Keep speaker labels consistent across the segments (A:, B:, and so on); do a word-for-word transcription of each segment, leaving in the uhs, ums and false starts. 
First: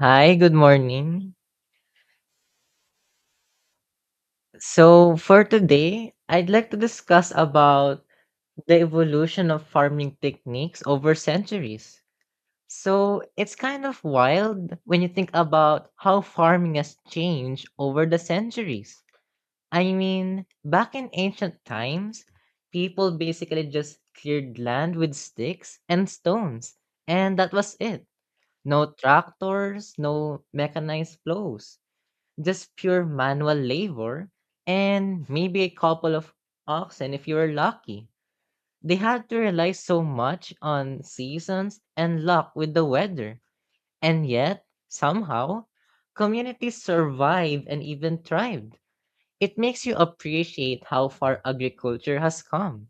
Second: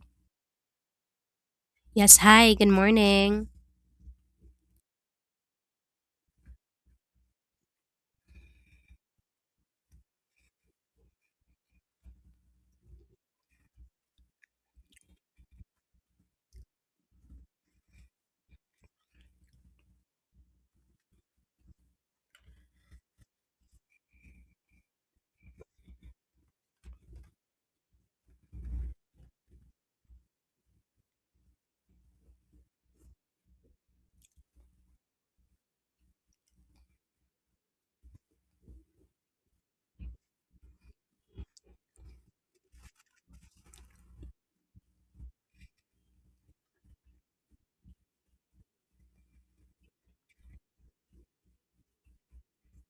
A: Hi, good morning.
B: Yes, hi, good morning.
A: So for today, I'd like to discuss about the evolution of farming techniques over centuries. So it's kind of wild when you think about how farming has changed over the centuries. I mean, back in ancient times, people basically just cleared land with sticks and stones, and that was it. No tractors, no mechanized plows, just pure manual labor, and maybe a couple of oxen if you were lucky. They had to rely so much on seasons and luck with the weather. And yet, somehow, communities survived and even thrived. It makes you appreciate how far agriculture has come.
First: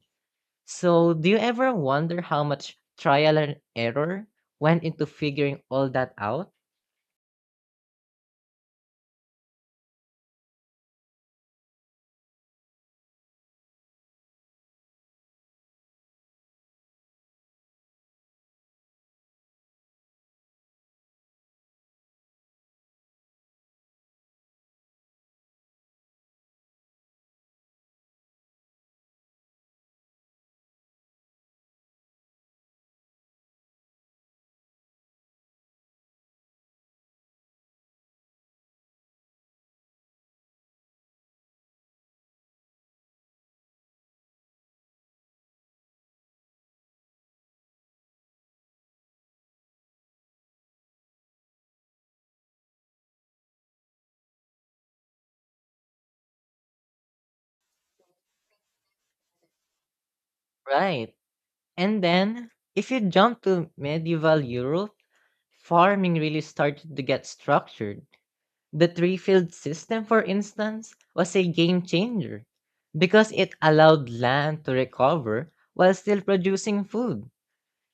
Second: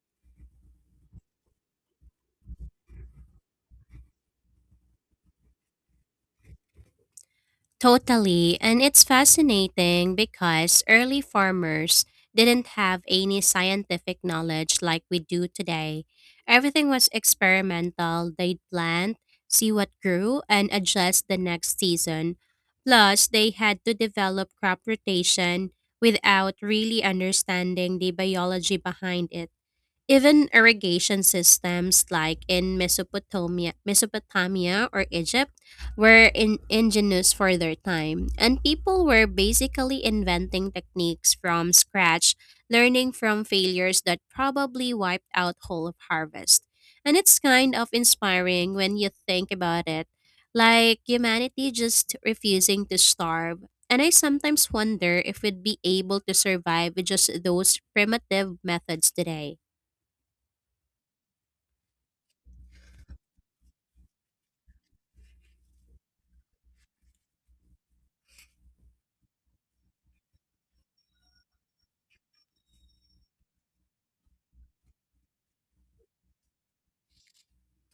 A: So, do you ever wonder how much trial and error went into figuring all that out?
B: Totally, and it's fascinating because early farmers didn't have any scientific knowledge like we do today. Everything was experimental. They'd plant, see what grew, and adjust the next season. Plus, they had to develop crop rotation without really understanding the biology behind it. Even irrigation systems like in Mesopotamia, Mesopotamia or Egypt were in, ingenious for their time, and people were basically inventing techniques from scratch, learning from failures that probably wiped out whole of harvest. And it's kind of inspiring when you think about it, like humanity just refusing to starve. And I sometimes wonder if we'd be able to survive with just those primitive methods today.
A: Right. And then, if you jump to medieval Europe, farming really started to get structured. The three field system, for instance, was a game changer because it allowed land to recover while still producing food.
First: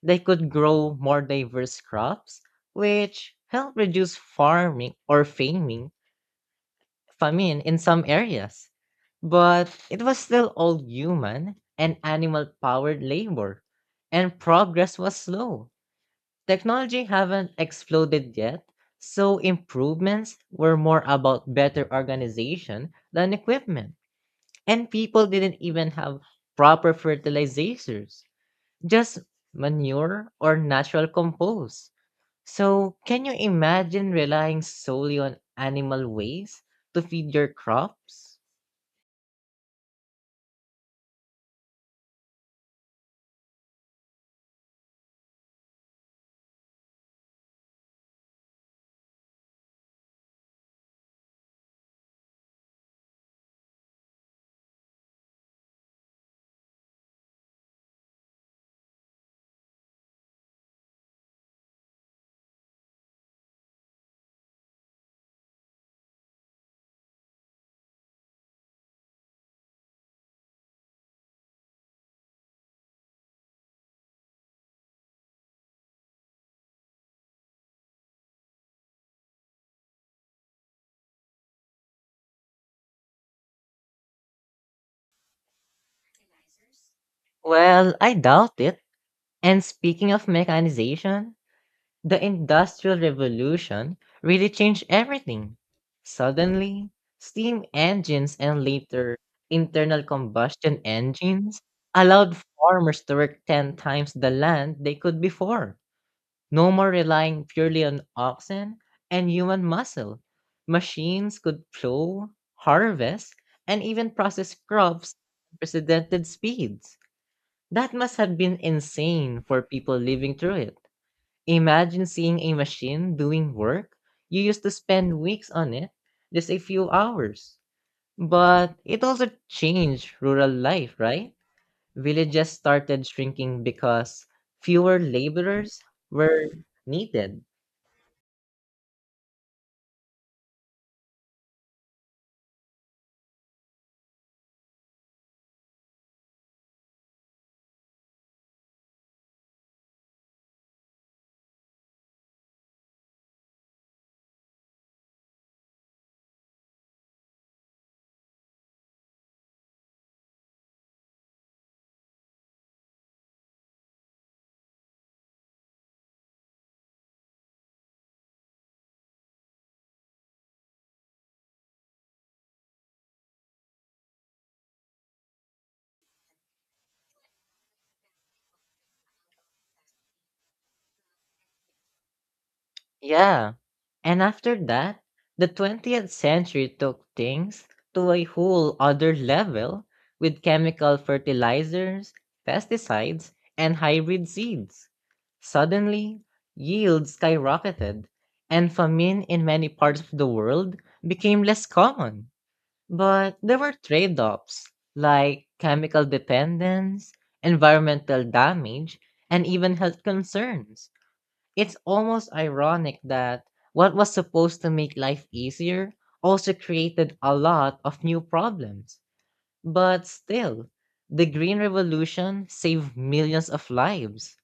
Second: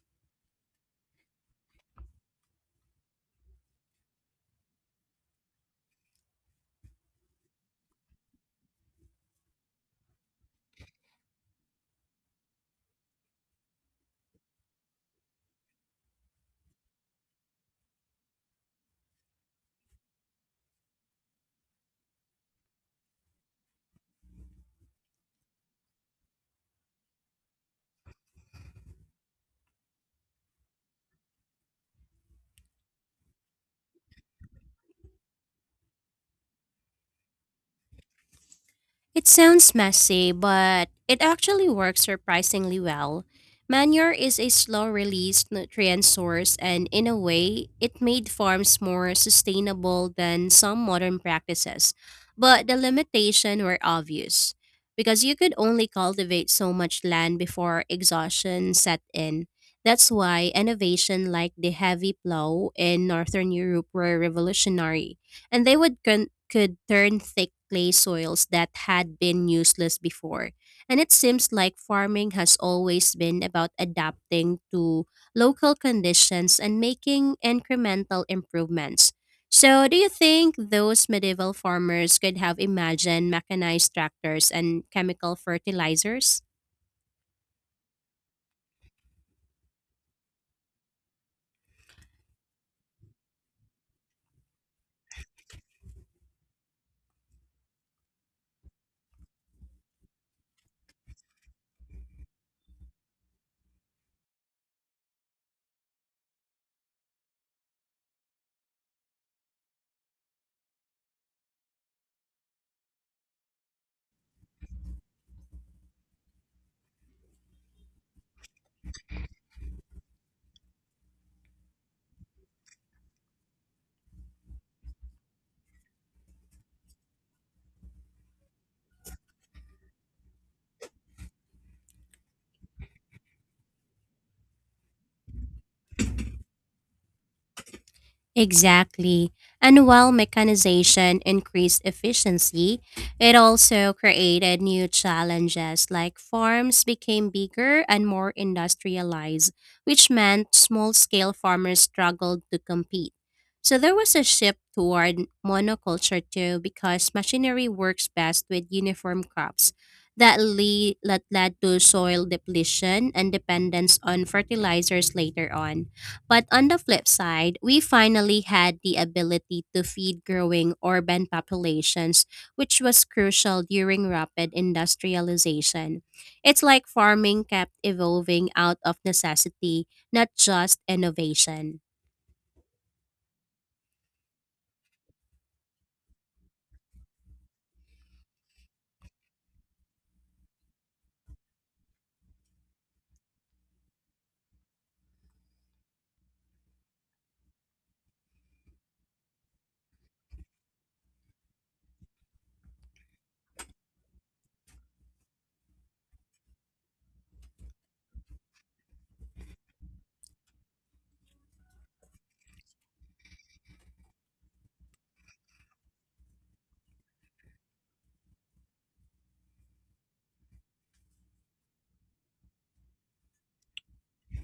A: They could grow more diverse crops, which helped reduce farming or famine, famine in some areas. But it was still all human and animal powered labor, and progress was slow. Technology haven't exploded yet, so improvements were more about better organization than equipment. And people didn't even have proper fertilizers, just manure or natural compost. So, can you imagine relying solely on animal waste to feed your crops?
B: It sounds messy, but it actually works surprisingly well. Manure is a slow release nutrient source, and in a way, it made farms more sustainable than some modern practices. But the limitations were obvious because you could only cultivate so much land before exhaustion set in. That's why innovation like the heavy plow in Northern Europe were revolutionary and they would con- could turn thick clay soils that had been useless before. And it seems like farming has always been about adapting to local conditions and making incremental improvements. So, do you think those medieval farmers could have imagined mechanized tractors and chemical fertilizers?
A: Well, I doubt it. And speaking of mechanization, the Industrial Revolution really changed everything. Suddenly, steam engines and later internal combustion engines allowed farmers to work ten times the land they could before. No more relying purely on oxen and human muscle. Machines could plow, harvest, and even process crops at unprecedented speeds. That must have been insane for people living through it. Imagine seeing a machine doing work you used to spend weeks on it, just a few hours. But it also changed rural life, right? Villages started shrinking because fewer laborers were needed.
B: Exactly. And while mechanization increased efficiency, it also created new challenges like farms became bigger and more industrialized, which meant small scale farmers struggled to compete. So there was a shift toward monoculture too because machinery works best with uniform crops. That, le that led to soil depletion and dependence on fertilizers later on. But on the flip side, we finally had the ability to feed growing urban populations, which was crucial during rapid industrialization. It's like farming kept evolving out of necessity, not just innovation.
A: Yeah. And after that, the twentieth century took things to a whole other level with chemical fertilizers, pesticides, and hybrid seeds. Suddenly, yields skyrocketed, and famine in many parts of the world became less common. But there were trade offs like chemical dependence, environmental damage, and even health concerns. It's almost ironic that what was supposed to make life easier also created a lot of new problems. But still, the Green Revolution saved millions of lives.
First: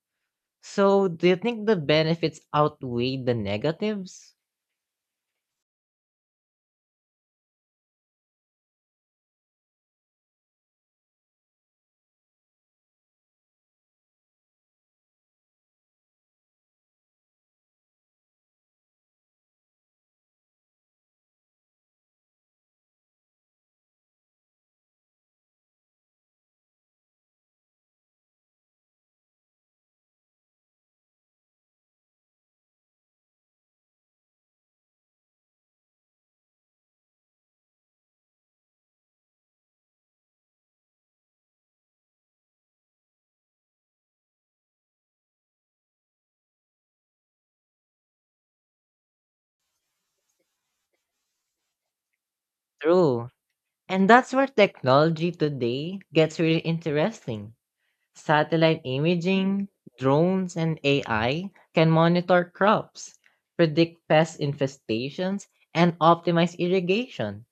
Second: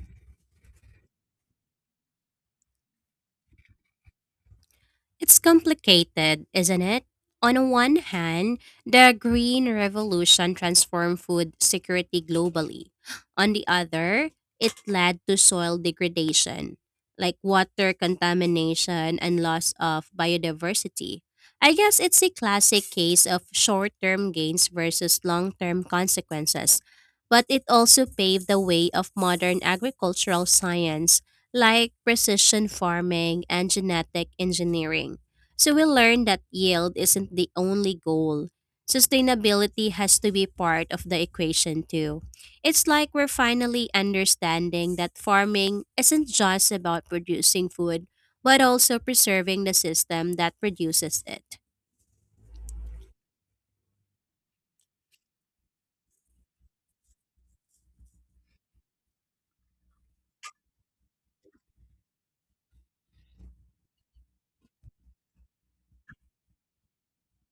A: So, do you think the benefits outweigh the negatives?
B: It's complicated, isn't it? On the one hand, the Green Revolution transformed food security globally. On the other, it led to soil degradation, like water contamination and loss of biodiversity. I guess it's a classic case of short term gains versus long term consequences, but it also paved the way of modern agricultural science like precision farming and genetic engineering. So we learned that yield isn't the only goal. Sustainability has to be part of the equation too. It's like we're finally understanding that farming isn't just about producing food, but also preserving the system that produces it.
A: True. And that's where technology today gets really interesting. Satellite imaging, drones, and A I can monitor crops, predict pest infestations, and optimize irrigation.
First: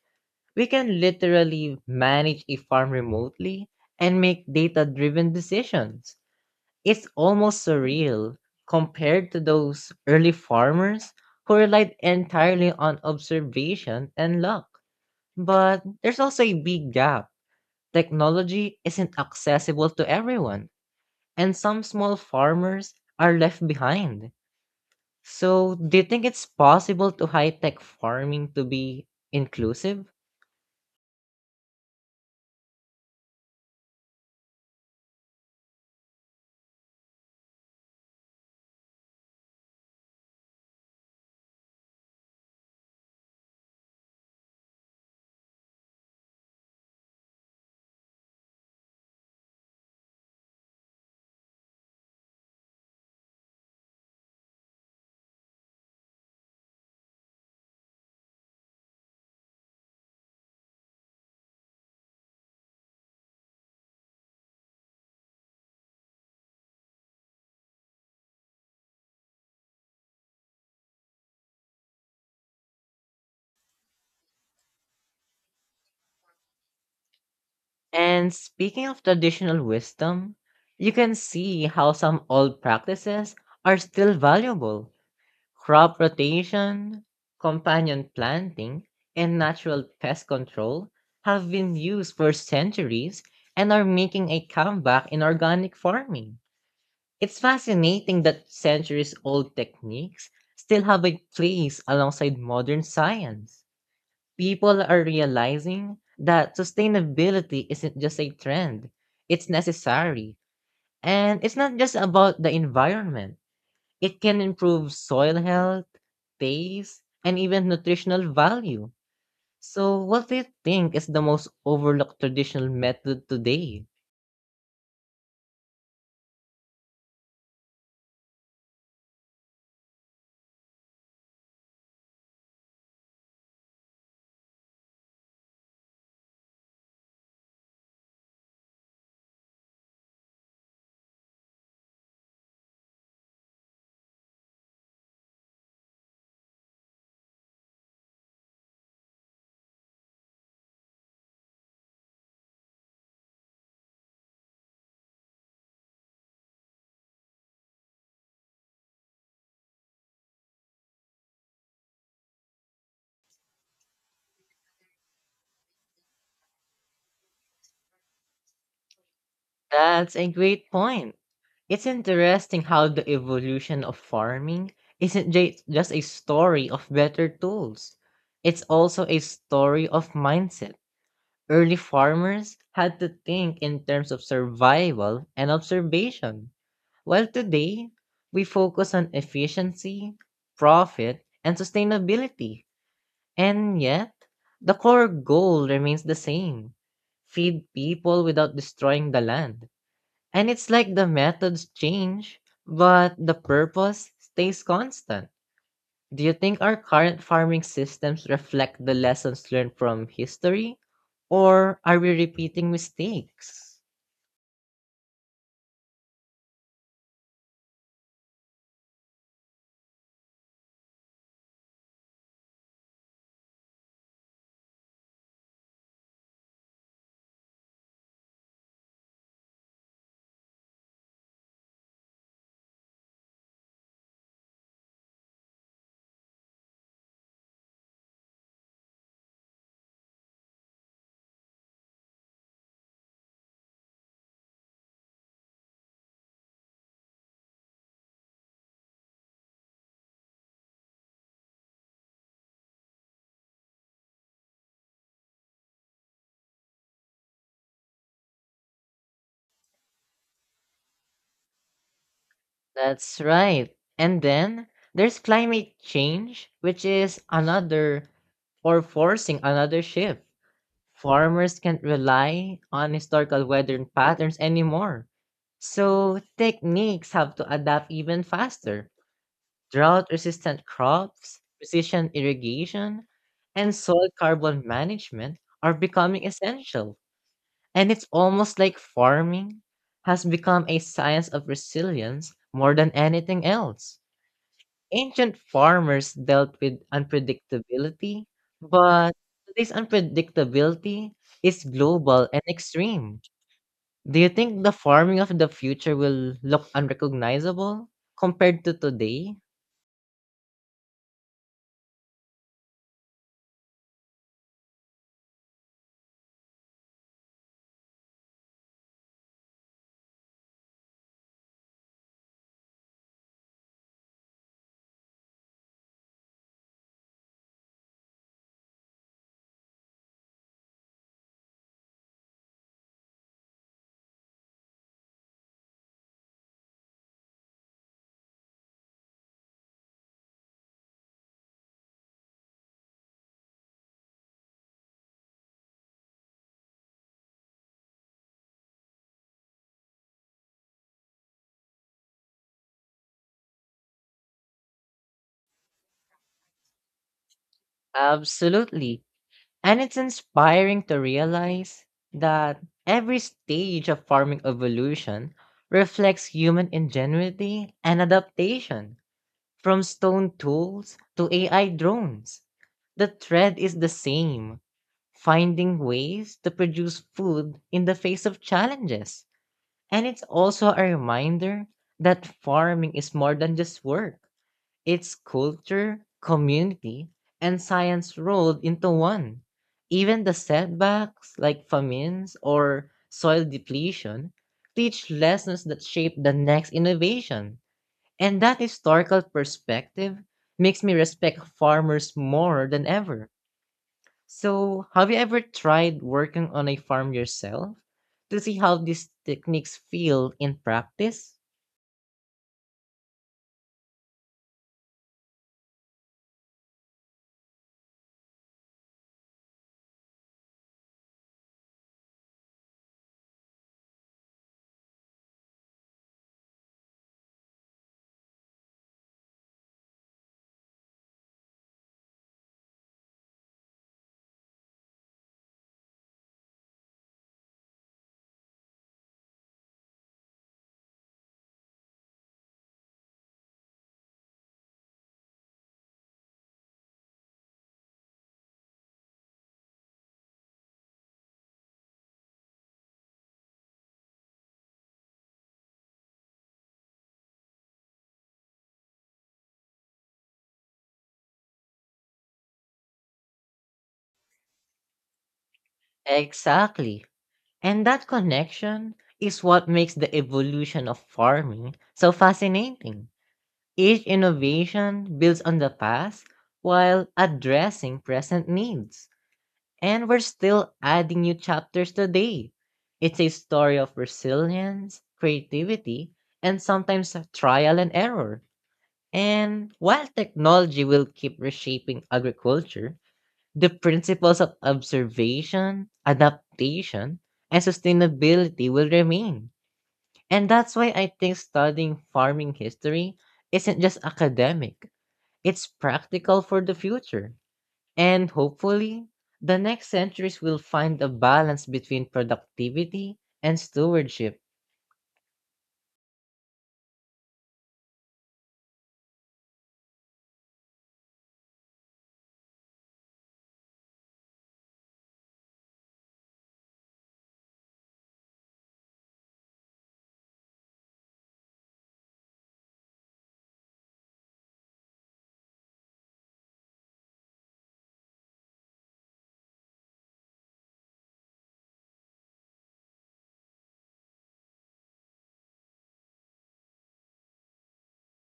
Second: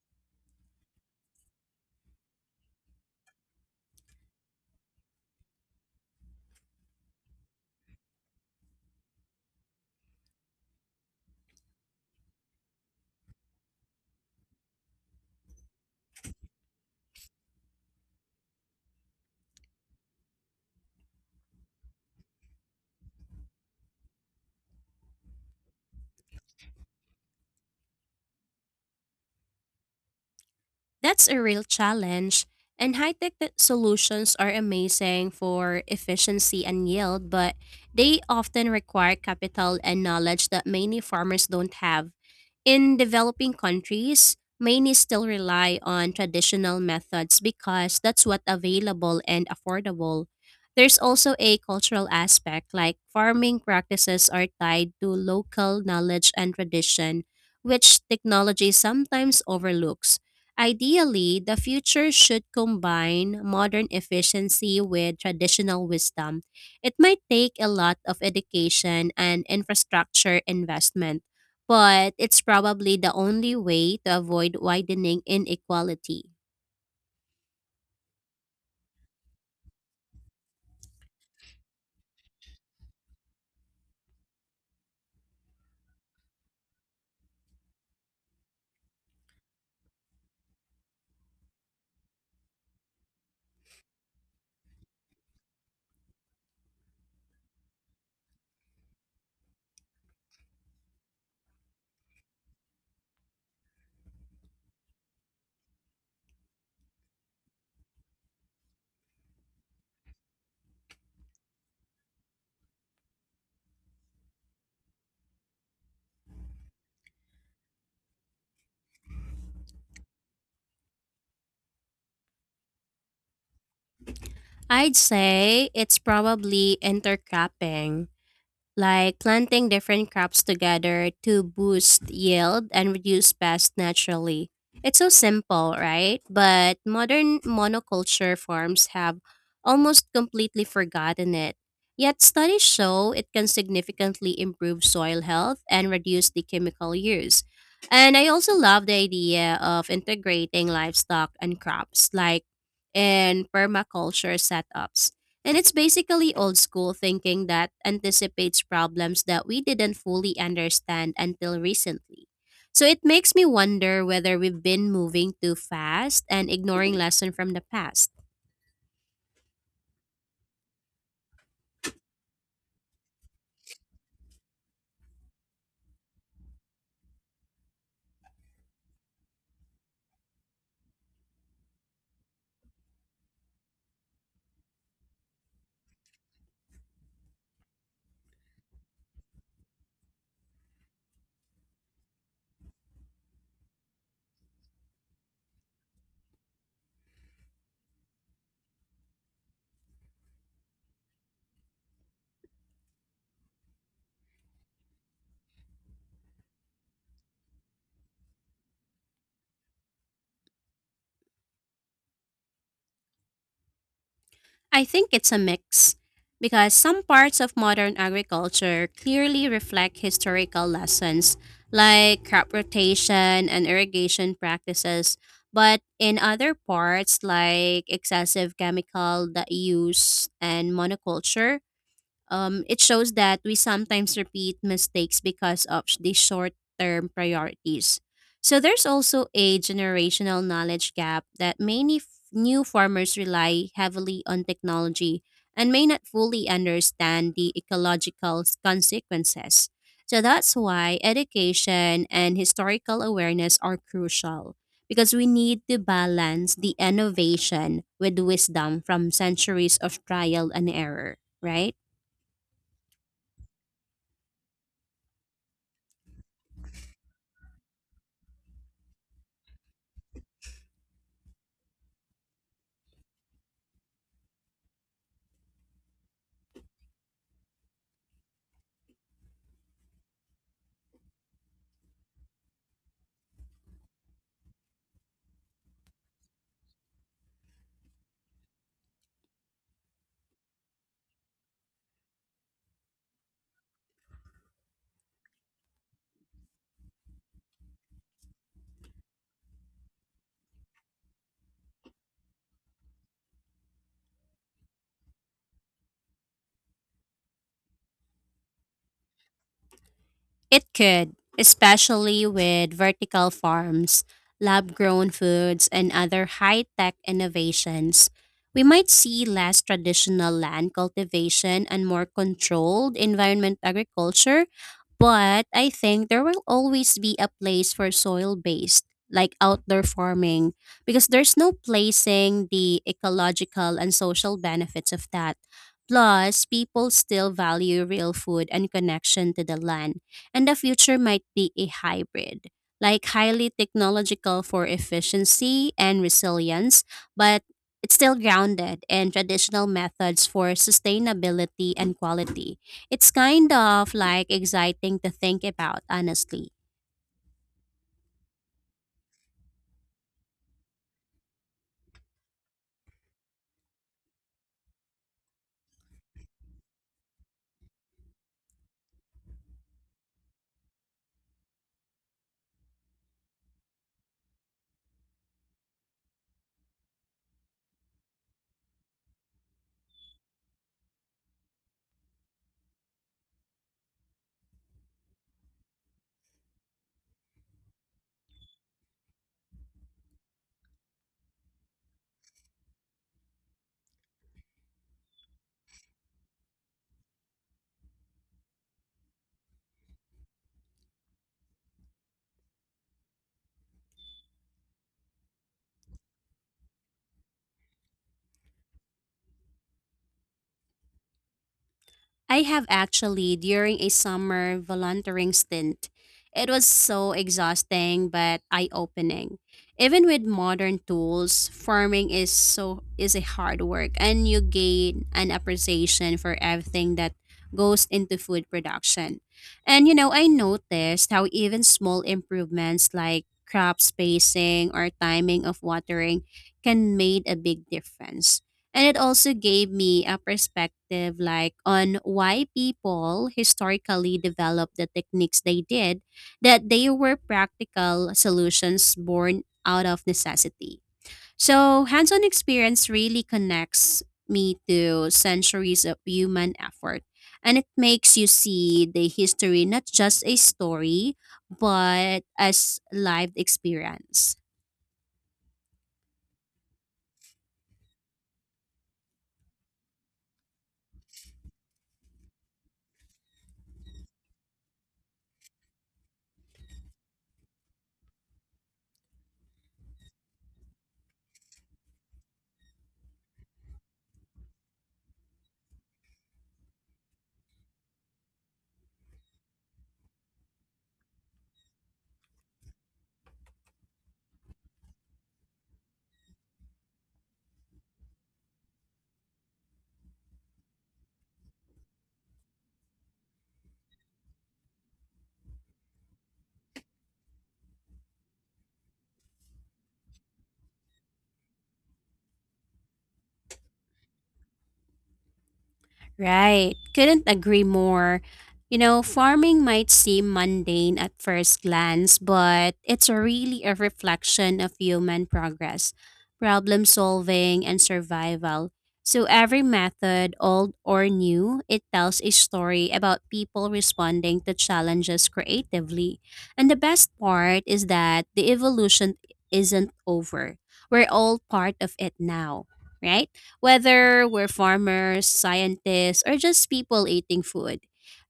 A: We can literally manage a farm remotely and make data driven decisions. It's almost surreal compared to those early farmers who relied entirely on observation and luck. But there's also a big gap. Technology isn't accessible to everyone and some small farmers are left behind. So, do you think it's possible to high tech farming to be inclusive?
B: That's a real challenge, and high tech solutions are amazing for efficiency and yield, but they often require capital and knowledge that many farmers don't have. In developing countries, many still rely on traditional methods because that's what available and affordable. There's also a cultural aspect like farming practices are tied to local knowledge and tradition, which technology sometimes overlooks. Ideally, the future should combine modern efficiency with traditional wisdom. It might take a lot of education and infrastructure investment, but it's probably the only way to avoid widening inequality.
A: And speaking of traditional wisdom, you can see how some old practices are still valuable. Crop rotation, companion planting, and natural pest control have been used for centuries and are making a comeback in organic farming. It's fascinating that centuries old techniques still have a place alongside modern science. People are realizing that sustainability isn't just a trend, it's necessary. And it's not just about the environment, it can improve soil health, taste, and even nutritional value. So, what do you think is the most overlooked traditional method today?
B: I'd say it's probably intercropping, like planting different crops together to boost yield and reduce pests naturally. It's so simple, right? But modern monoculture farms have almost completely forgotten it. Yet studies show it can significantly improve soil health and reduce the chemical use. And I also love the idea of integrating livestock and crops like in permaculture setups, and it's basically old school thinking that anticipates problems that we didn't fully understand until recently. So it makes me wonder whether we've been moving too fast and ignoring lesson from the past.
A: That's a great point. It's interesting how the evolution of farming isn't ju- just a story of better tools. It's also a story of mindset. Early farmers had to think in terms of survival and observation, while today we focus on efficiency, profit, and sustainability. And yet, the core goal remains the same: feed people without destroying the land. And it's like the methods change, but the purpose stays constant. Do you think our current farming systems reflect the lessons learned from history? Or are we repeating mistakes?
B: I think it's a mix because some parts of modern agriculture clearly reflect historical lessons like crop rotation and irrigation practices, but in other parts like excessive chemical that use and monoculture, Um, it shows that we sometimes repeat mistakes because of sh- the short term priorities. So there's also a generational knowledge gap that many f- new farmers rely heavily on technology and may not fully understand the ecological s- consequences. So that's why education and historical awareness are crucial because we need to balance the innovation with wisdom from centuries of trial and error, right?
A: That's right. And then there's climate change, which is another or forcing another shift. Farmers can't rely on historical weather patterns anymore. So techniques have to adapt even faster. Drought-resistant crops, precision irrigation, and soil carbon management are becoming essential. And it's almost like farming has become a science of resilience more than anything else. Ancient farmers dealt with unpredictability, but today's unpredictability is global and extreme. Do you think the farming of the future will look unrecognizable compared to today?
B: It could, especially with vertical farms, lab grown foods, and other high tech innovations. We might see less traditional land cultivation and more controlled environment agriculture, but I think there will always be a place for soil based, like outdoor farming, because there's no placing the ecological and social benefits of that. Plus, people still value real food and connection to the land, and the future might be a hybrid, like highly technological for efficiency and resilience, but it's still grounded in traditional methods for sustainability and quality. It's kind of like exciting to think about, honestly.
A: Absolutely. And it's inspiring to realize that every stage of farming evolution reflects human ingenuity and adaptation, from stone tools to A I drones. The thread is the same, finding ways to produce food in the face of challenges. And it's also a reminder that farming is more than just work. It's culture, community, and science rolled into one. Even the setbacks, like famines or soil depletion, teach lessons that shape the next innovation. And that historical perspective makes me respect farmers more than ever. So, have you ever tried working on a farm yourself to see how these techniques feel in practice?
B: I have actually, during a summer volunteering stint. It was so exhausting but eye-opening. Even with modern tools, farming is so is a hard work and you gain an appreciation for everything that goes into food production. And you know, I noticed how even small improvements like crop spacing or timing of watering can make a big difference. And it also gave me a perspective like on why people historically developed the techniques they did, that they were practical solutions born out of necessity. So, hands on experience really connects me to centuries of human effort. And it makes you see the history not just a story, but as lived experience.
A: Exactly. And that connection is what makes the evolution of farming so fascinating. Each innovation builds on the past while addressing present needs. And we're still adding new chapters today. It's a story of resilience, creativity, and sometimes trial and error. And while technology will keep reshaping agriculture, the principles of observation, adaptation, and sustainability will remain. And that's why I think studying farming history isn't just academic, it's practical for the future. And hopefully, the next centuries will find a balance between productivity and stewardship.
B: Right. Couldn't agree more. You know, farming might seem mundane at first glance, but it's a really a reflection of human progress, problem solving, and survival. So every method, old or new, it tells a story about people responding to challenges creatively. And the best part is that the evolution isn't over. We're all part of it now, right? Whether we're farmers, scientists, or just people eating food.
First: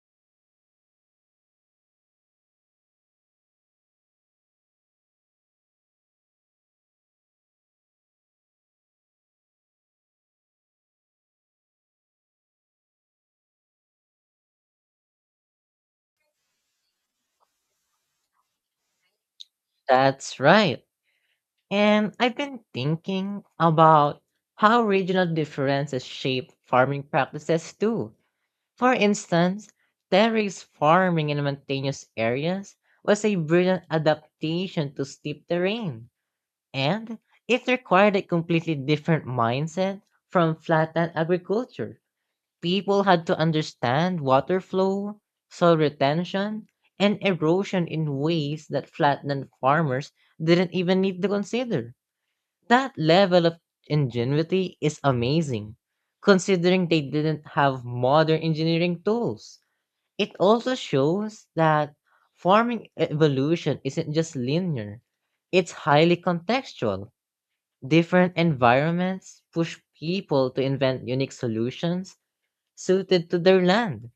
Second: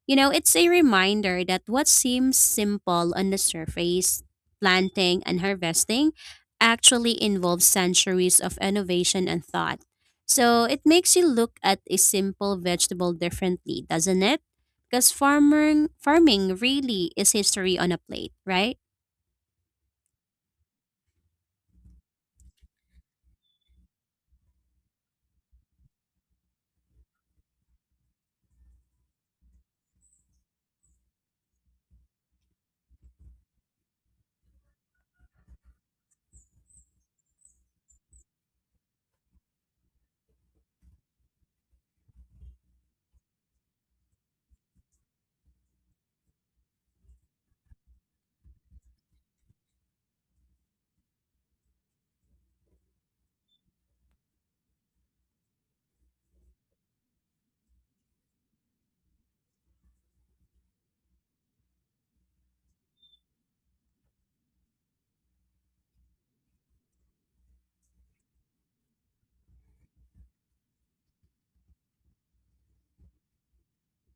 B: You know, it's a reminder that what seems simple on the surface, planting and harvesting, actually involves centuries of innovation and thought. So it makes you look at a simple vegetable differently, doesn't it? Because farming farming really is history on a plate, right?
A: That's right. And I've been thinking about how regional differences shape farming practices too. For instance, terrace farming in mountainous areas was a brilliant adaptation to steep terrain, and it required a completely different mindset from flatland agriculture. People had to understand water flow, soil retention, and erosion in ways that flatland farmers didn't even need to consider. That level of ingenuity is amazing, considering they didn't have modern engineering tools. It also shows that farming evolution isn't just linear, it's highly contextual. Different environments push people to invent unique solutions suited to their land.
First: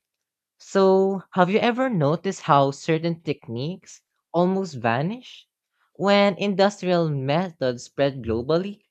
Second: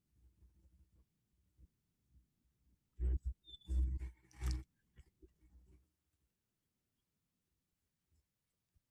A: So, have you ever noticed how certain techniques almost vanish when industrial methods spread globally?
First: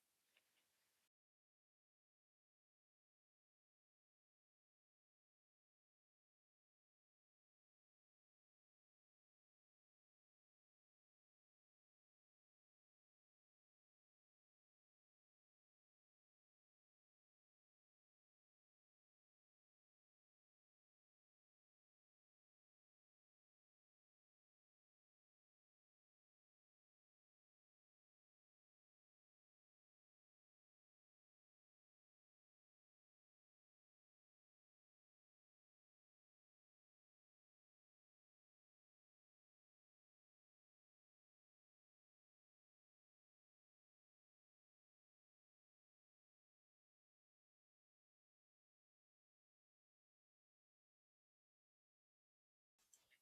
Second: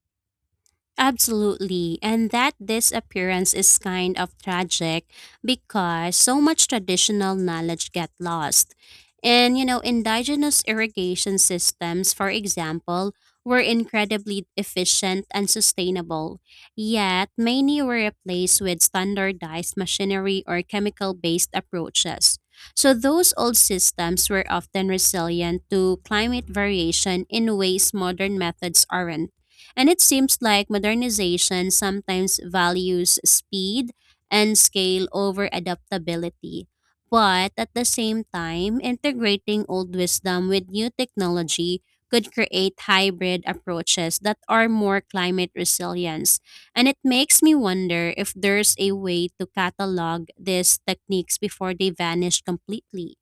B: Absolutely. And that disappearance is kind of tragic because so much traditional knowledge get lost. And you know, indigenous irrigation systems, for example, were incredibly efficient and sustainable. Yet many were replaced with standardized machinery or chemical-based approaches. So those old systems were often resilient to climate variation in ways modern methods aren't. And it seems like modernization sometimes values speed and scale over adaptability. But at the same time, integrating old wisdom with new technology could create hybrid approaches that are more climate resilience. And it makes me wonder if there's a way to catalog these techniques before they vanish completely.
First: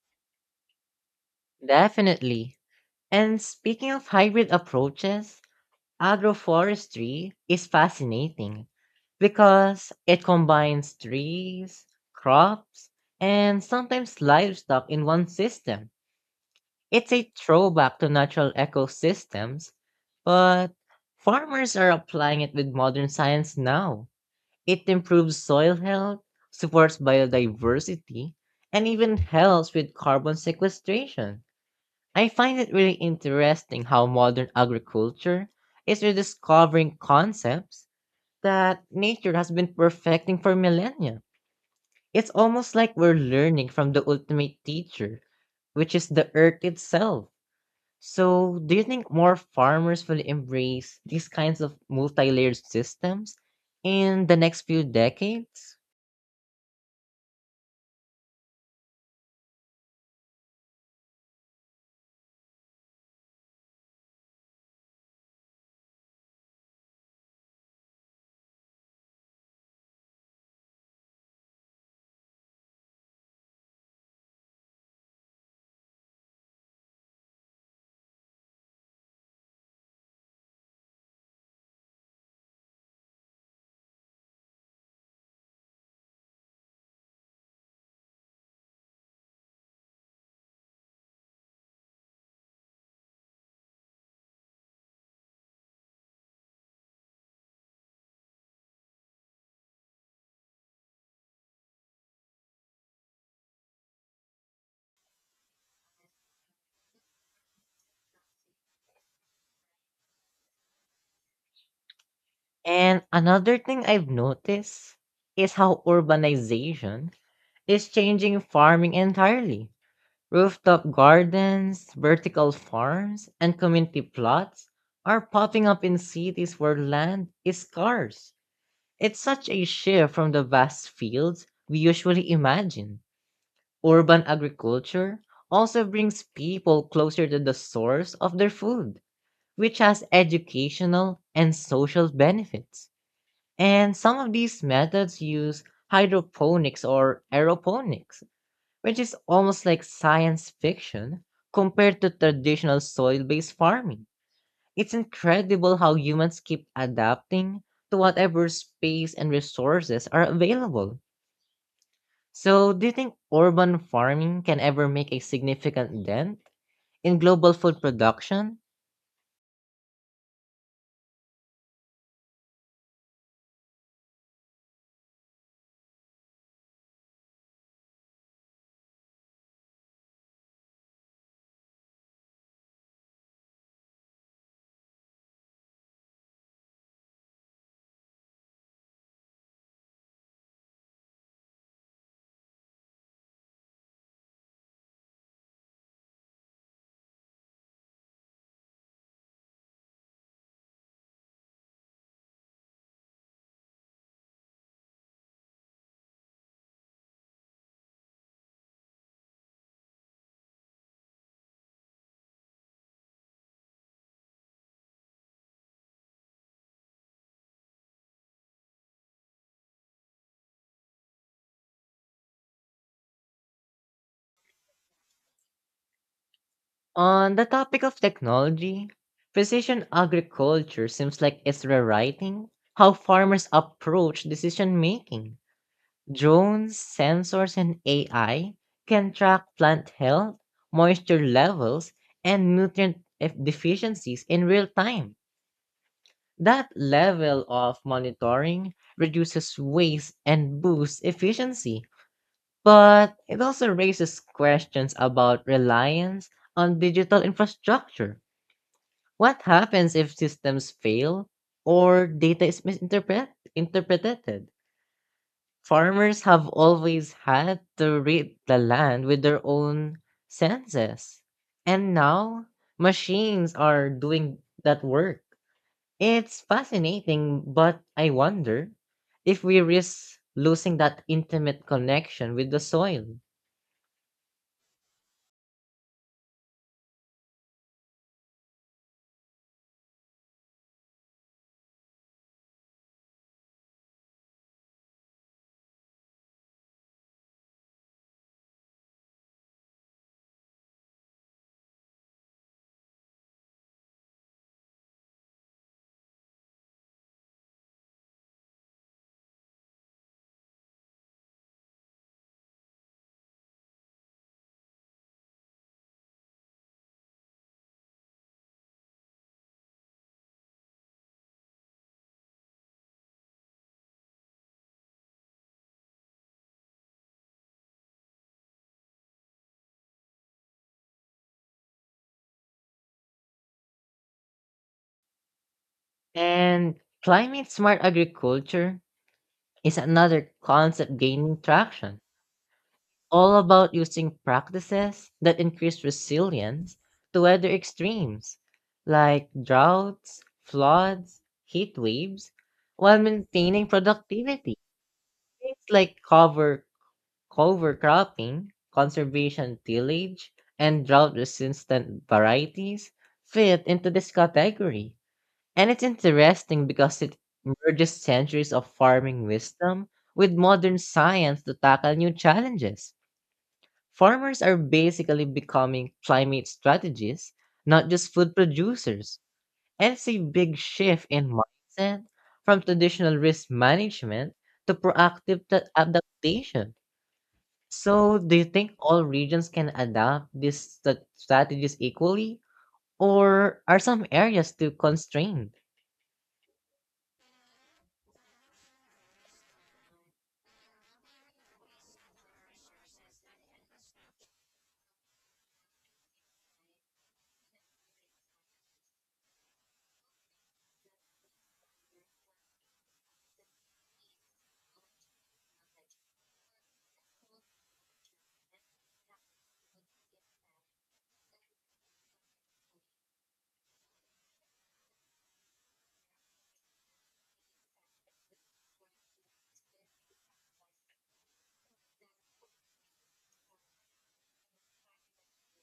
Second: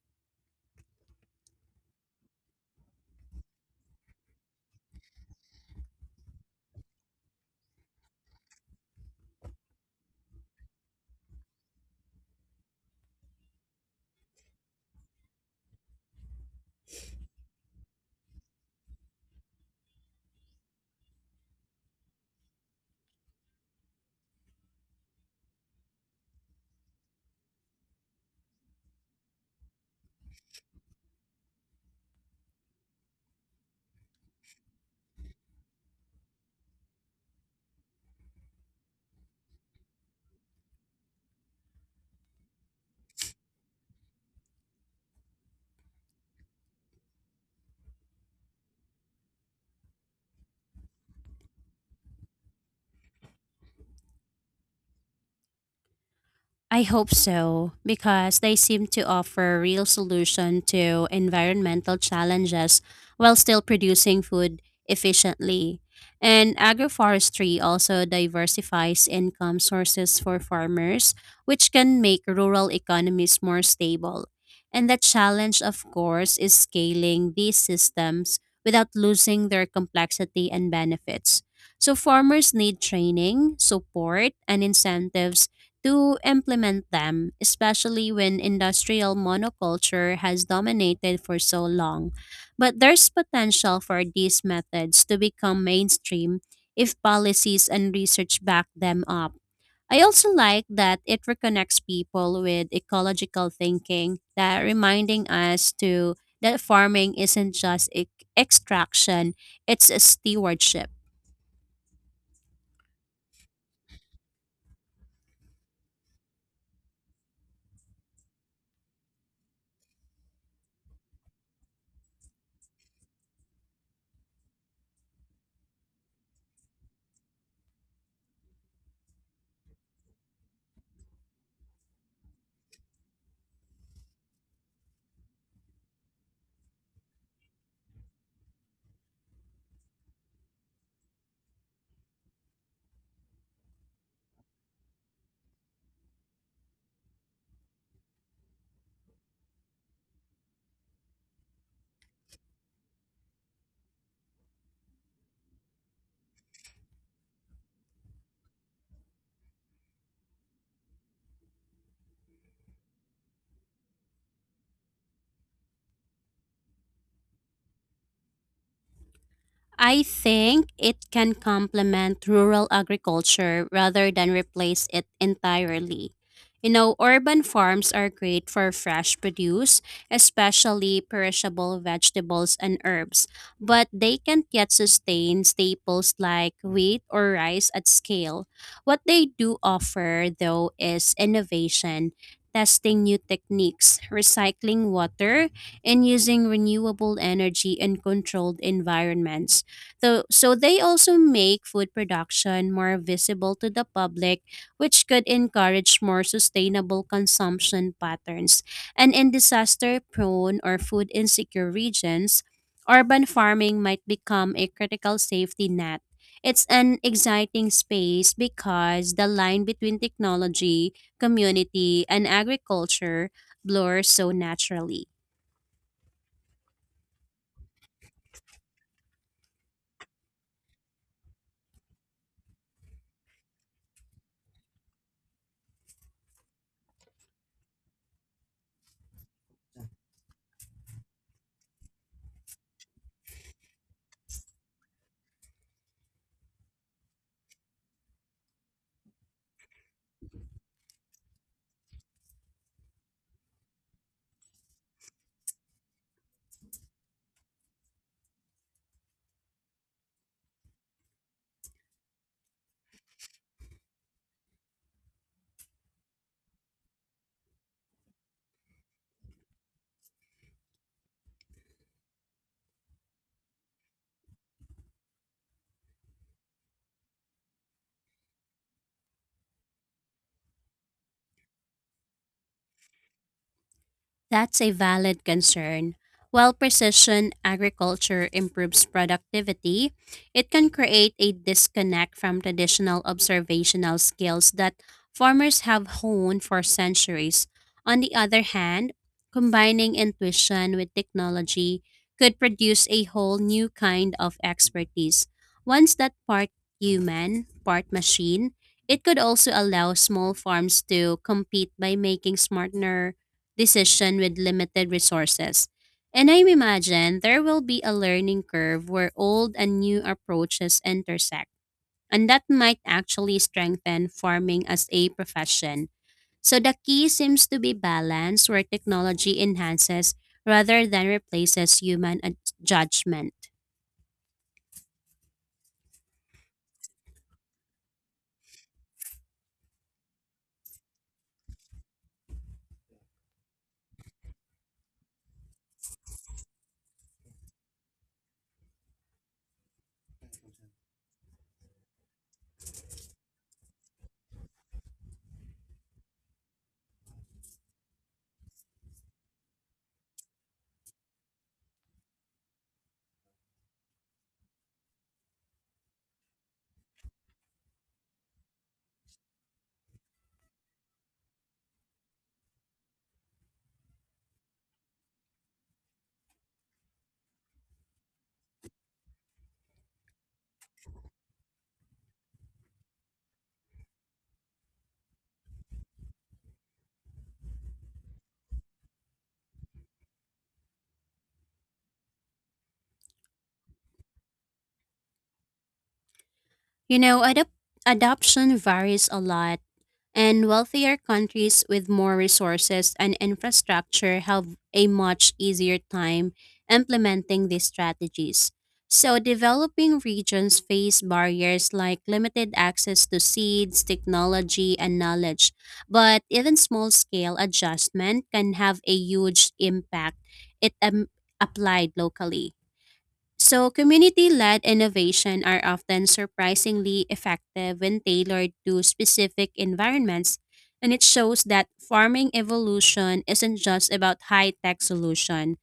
A: Definitely. And speaking of hybrid approaches, agroforestry is fascinating because it combines trees, crops, and sometimes livestock in one system. It's a throwback to natural ecosystems, but farmers are applying it with modern science now. It improves soil health, supports biodiversity, and even helps with carbon sequestration. I find it really interesting how modern agriculture is rediscovering concepts that nature has been perfecting for millennia. It's almost like we're learning from the ultimate teacher, which is the earth itself. So, do you think more farmers will embrace these kinds of multi layered systems in the next few decades?
B: I hope so, because they seem to offer real solution to environmental challenges while still producing food efficiently. And agroforestry also diversifies income sources for farmers, which can make rural economies more stable. And the challenge, of course, is scaling these systems without losing their complexity and benefits. So, farmers need training, support, and incentives to implement them, especially when industrial monoculture has dominated for so long. But there's potential for these methods to become mainstream if policies and research back them up. I also like that it reconnects people with ecological thinking, that reminding us to that farming isn't just e- extraction, it's a stewardship.
A: And another thing I've noticed is how urbanization is changing farming entirely. Rooftop gardens, vertical farms, and community plots are popping up in cities where land is scarce. It's such a shift from the vast fields we usually imagine. Urban agriculture also brings people closer to the source of their food, which has educational and social benefits. And some of these methods use hydroponics or aeroponics, which is almost like science fiction compared to traditional soil based farming. It's incredible how humans keep adapting to whatever space and resources are available. So, do you think urban farming can ever make a significant dent in global food production?
B: I think it can complement rural agriculture rather than replace it entirely. You know, urban farms are great for fresh produce, especially perishable vegetables and herbs, but they can't yet sustain staples like wheat or rice at scale. What they do offer, though, is innovation, testing new techniques, recycling water, and using renewable energy in controlled environments. So, so they also make food production more visible to the public, which could encourage more sustainable consumption patterns. And in disaster-prone or food insecure regions, urban farming might become a critical safety net. It's an exciting space because the line between technology, community, and agriculture blurs so naturally.
A: On the topic of technology, precision agriculture seems like it's rewriting how farmers approach decision making. Drones, sensors, and A I can track plant health, moisture levels, and nutrient eff- deficiencies in real time. That level of monitoring reduces waste and boosts efficiency, but it also raises questions about reliance on digital infrastructure. What happens if systems fail or data is misinterpret interpreted? Farmers have always had to read the land with their own senses. And now machines are doing that work. It's fascinating, but I wonder if we risk losing that intimate connection with the soil.
B: That's a valid concern. While precision agriculture improves productivity, it can create a disconnect from traditional observational skills that farmers have honed for centuries. On the other hand, combining intuition with technology could produce a whole new kind of expertise. Once that part human, part machine, it could also allow small farms to compete by making smarter decision with limited resources. And I imagine there will be a learning curve where old and new approaches intersect, and that might actually strengthen farming as a profession. So the key seems to be balance where technology enhances rather than replaces human ad- judgment.
A: And climate smart agriculture is another concept gaining traction, all about using practices that increase resilience to weather extremes like droughts, floods, heat waves, while maintaining productivity. Things like cover cover cropping, conservation tillage, and drought resistant varieties fit into this category. And it's interesting because it merges centuries of farming wisdom with modern science to tackle new challenges. Farmers are basically becoming climate strategists, not just food producers. And it's a big shift in mindset from traditional risk management to proactive ta- adaptation. So, do you think all regions can adopt these sta- strategies equally, or are some areas too constrained?
B: You know, adap- adoption varies a lot. And wealthier countries with more resources and infrastructure have a much easier time implementing these strategies. So, developing regions face barriers like limited access to seeds, technology, and knowledge. But even small scale adjustment can have a huge impact if um, applied locally. So, community led innovation are often surprisingly effective when tailored to specific environments, and it shows that farming evolution isn't just about high tech solution.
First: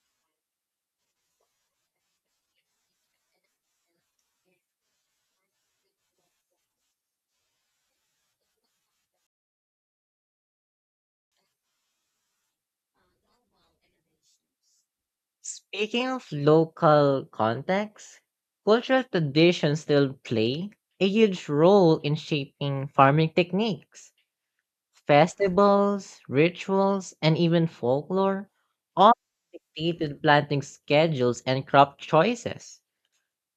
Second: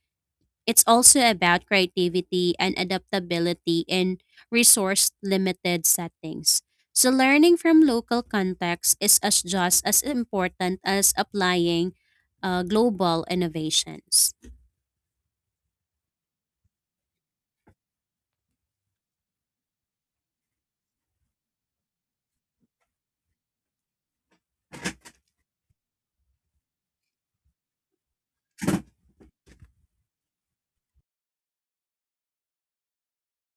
B: It's also about creativity and adaptability in resource limited settings. So, learning from local context is as just as important as applying uh, global innovations.
A: Speaking of local context, cultural traditions still play a huge role in shaping farming techniques. Festivals, rituals, and even folklore all dated planting schedules and crop choices.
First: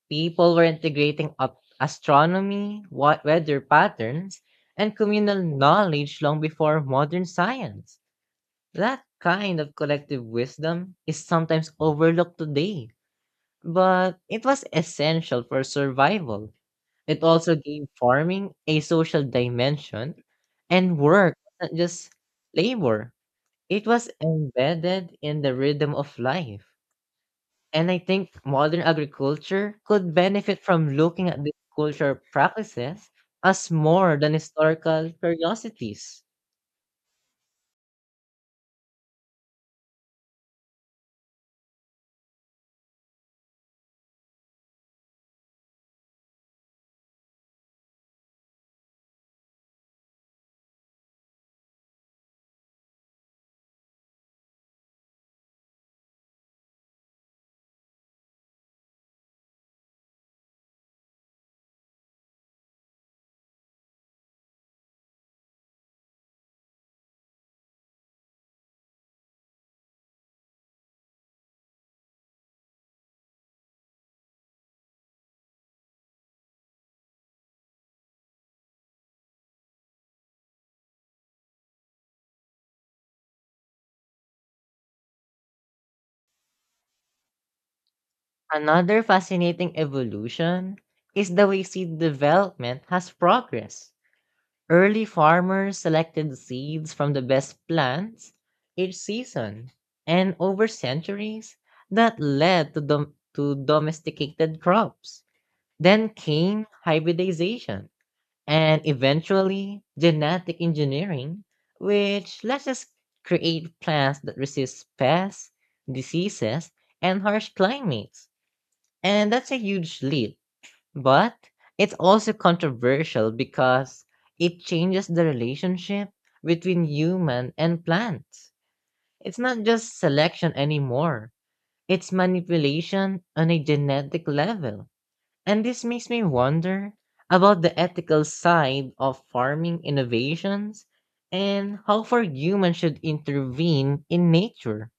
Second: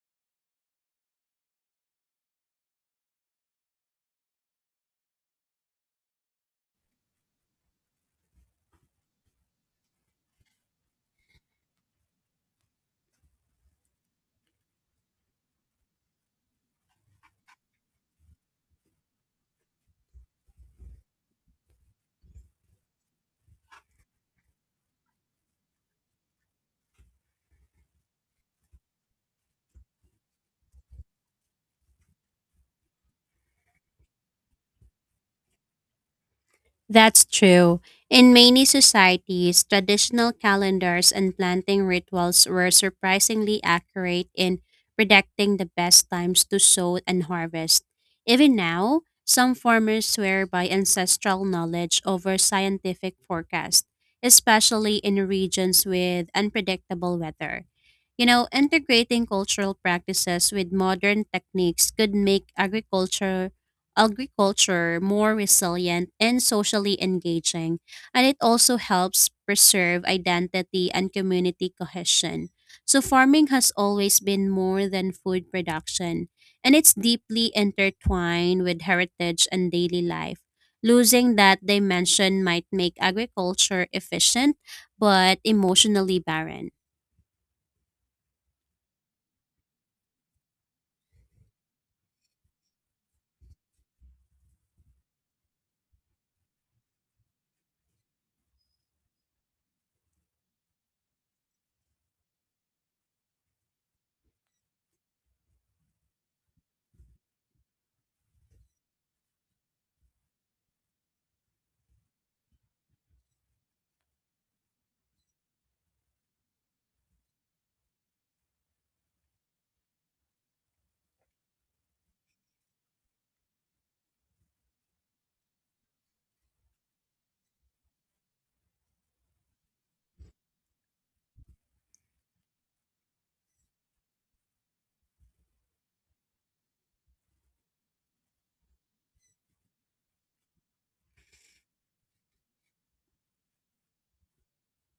A: People were integrating up astronomy, wa- weather patterns, and communal knowledge long before modern science. That kind of collective wisdom is sometimes overlooked today, but it was essential for survival. It also gave farming a social dimension, and work wasn't just labor, it was embedded in the rhythm of life. And I think modern agriculture could benefit from looking at these cultural practices as more than historical curiosities.
B: That's true. In many societies, traditional calendars and planting rituals were surprisingly accurate in predicting the best times to sow and harvest. Even now, some farmers swear by ancestral knowledge over scientific forecasts, especially in regions with unpredictable weather. You know, integrating cultural practices with modern techniques could make agriculture agriculture more resilient and socially engaging, and it also helps preserve identity and community cohesion. So farming has always been more than food production, and it's deeply intertwined with heritage and daily life. Losing that dimension might make agriculture efficient but emotionally barren.
A: Another fascinating evolution is the way seed development has progressed. Early farmers selected seeds from the best plants each season, and over centuries, that led to, dom- to domesticated crops. Then came hybridization and eventually genetic engineering, which lets us create plants that resist pests, diseases, and harsh climates. And that's a huge leap, but it's also controversial because it changes the relationship between human and plants. It's not just selection anymore, it's manipulation on a genetic level, and this makes me wonder about the ethical side of farming innovations and how far humans should intervene in nature.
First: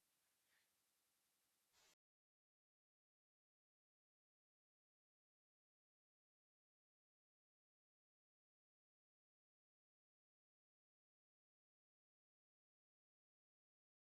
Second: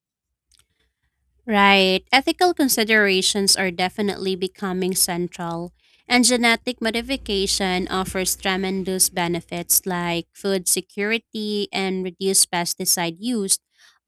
B: Right. Ethical considerations are definitely becoming central, and genetic modification offers tremendous benefits like food security and reduced pesticide use,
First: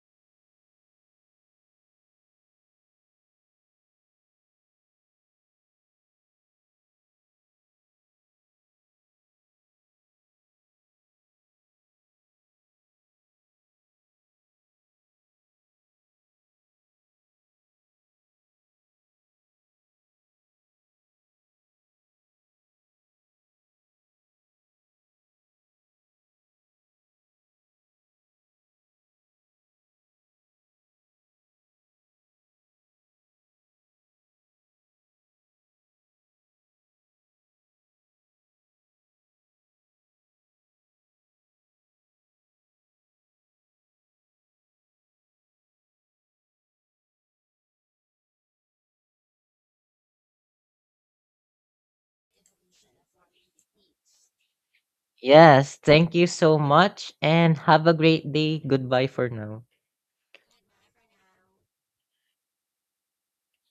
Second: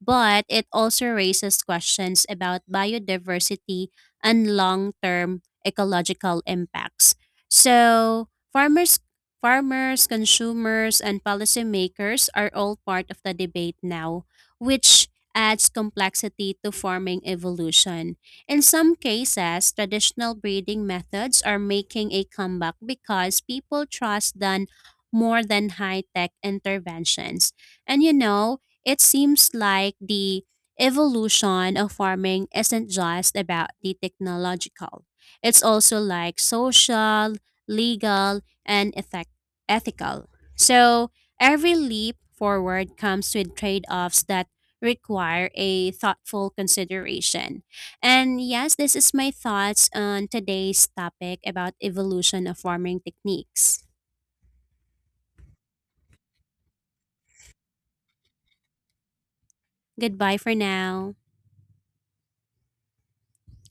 B: but it also raises questions about biodiversity and long-term ecological impacts. So, farmers farmers, consumers, and policymakers are all part of the debate now, which adds complexity to farming evolution. In some cases, traditional breeding methods are making a comeback because people trust them more than high tech interventions. And you know, it seems like the evolution of farming isn't just about the technological, it's also like social, legal, and ethec- ethical. So, every leap forward comes with trade offs that require a thoughtful consideration. And yes, this is my thoughts on today's topic about evolution of farming techniques.
A: Yes, thank you so much and have a great day. Goodbye for now.
B: Goodbye for now.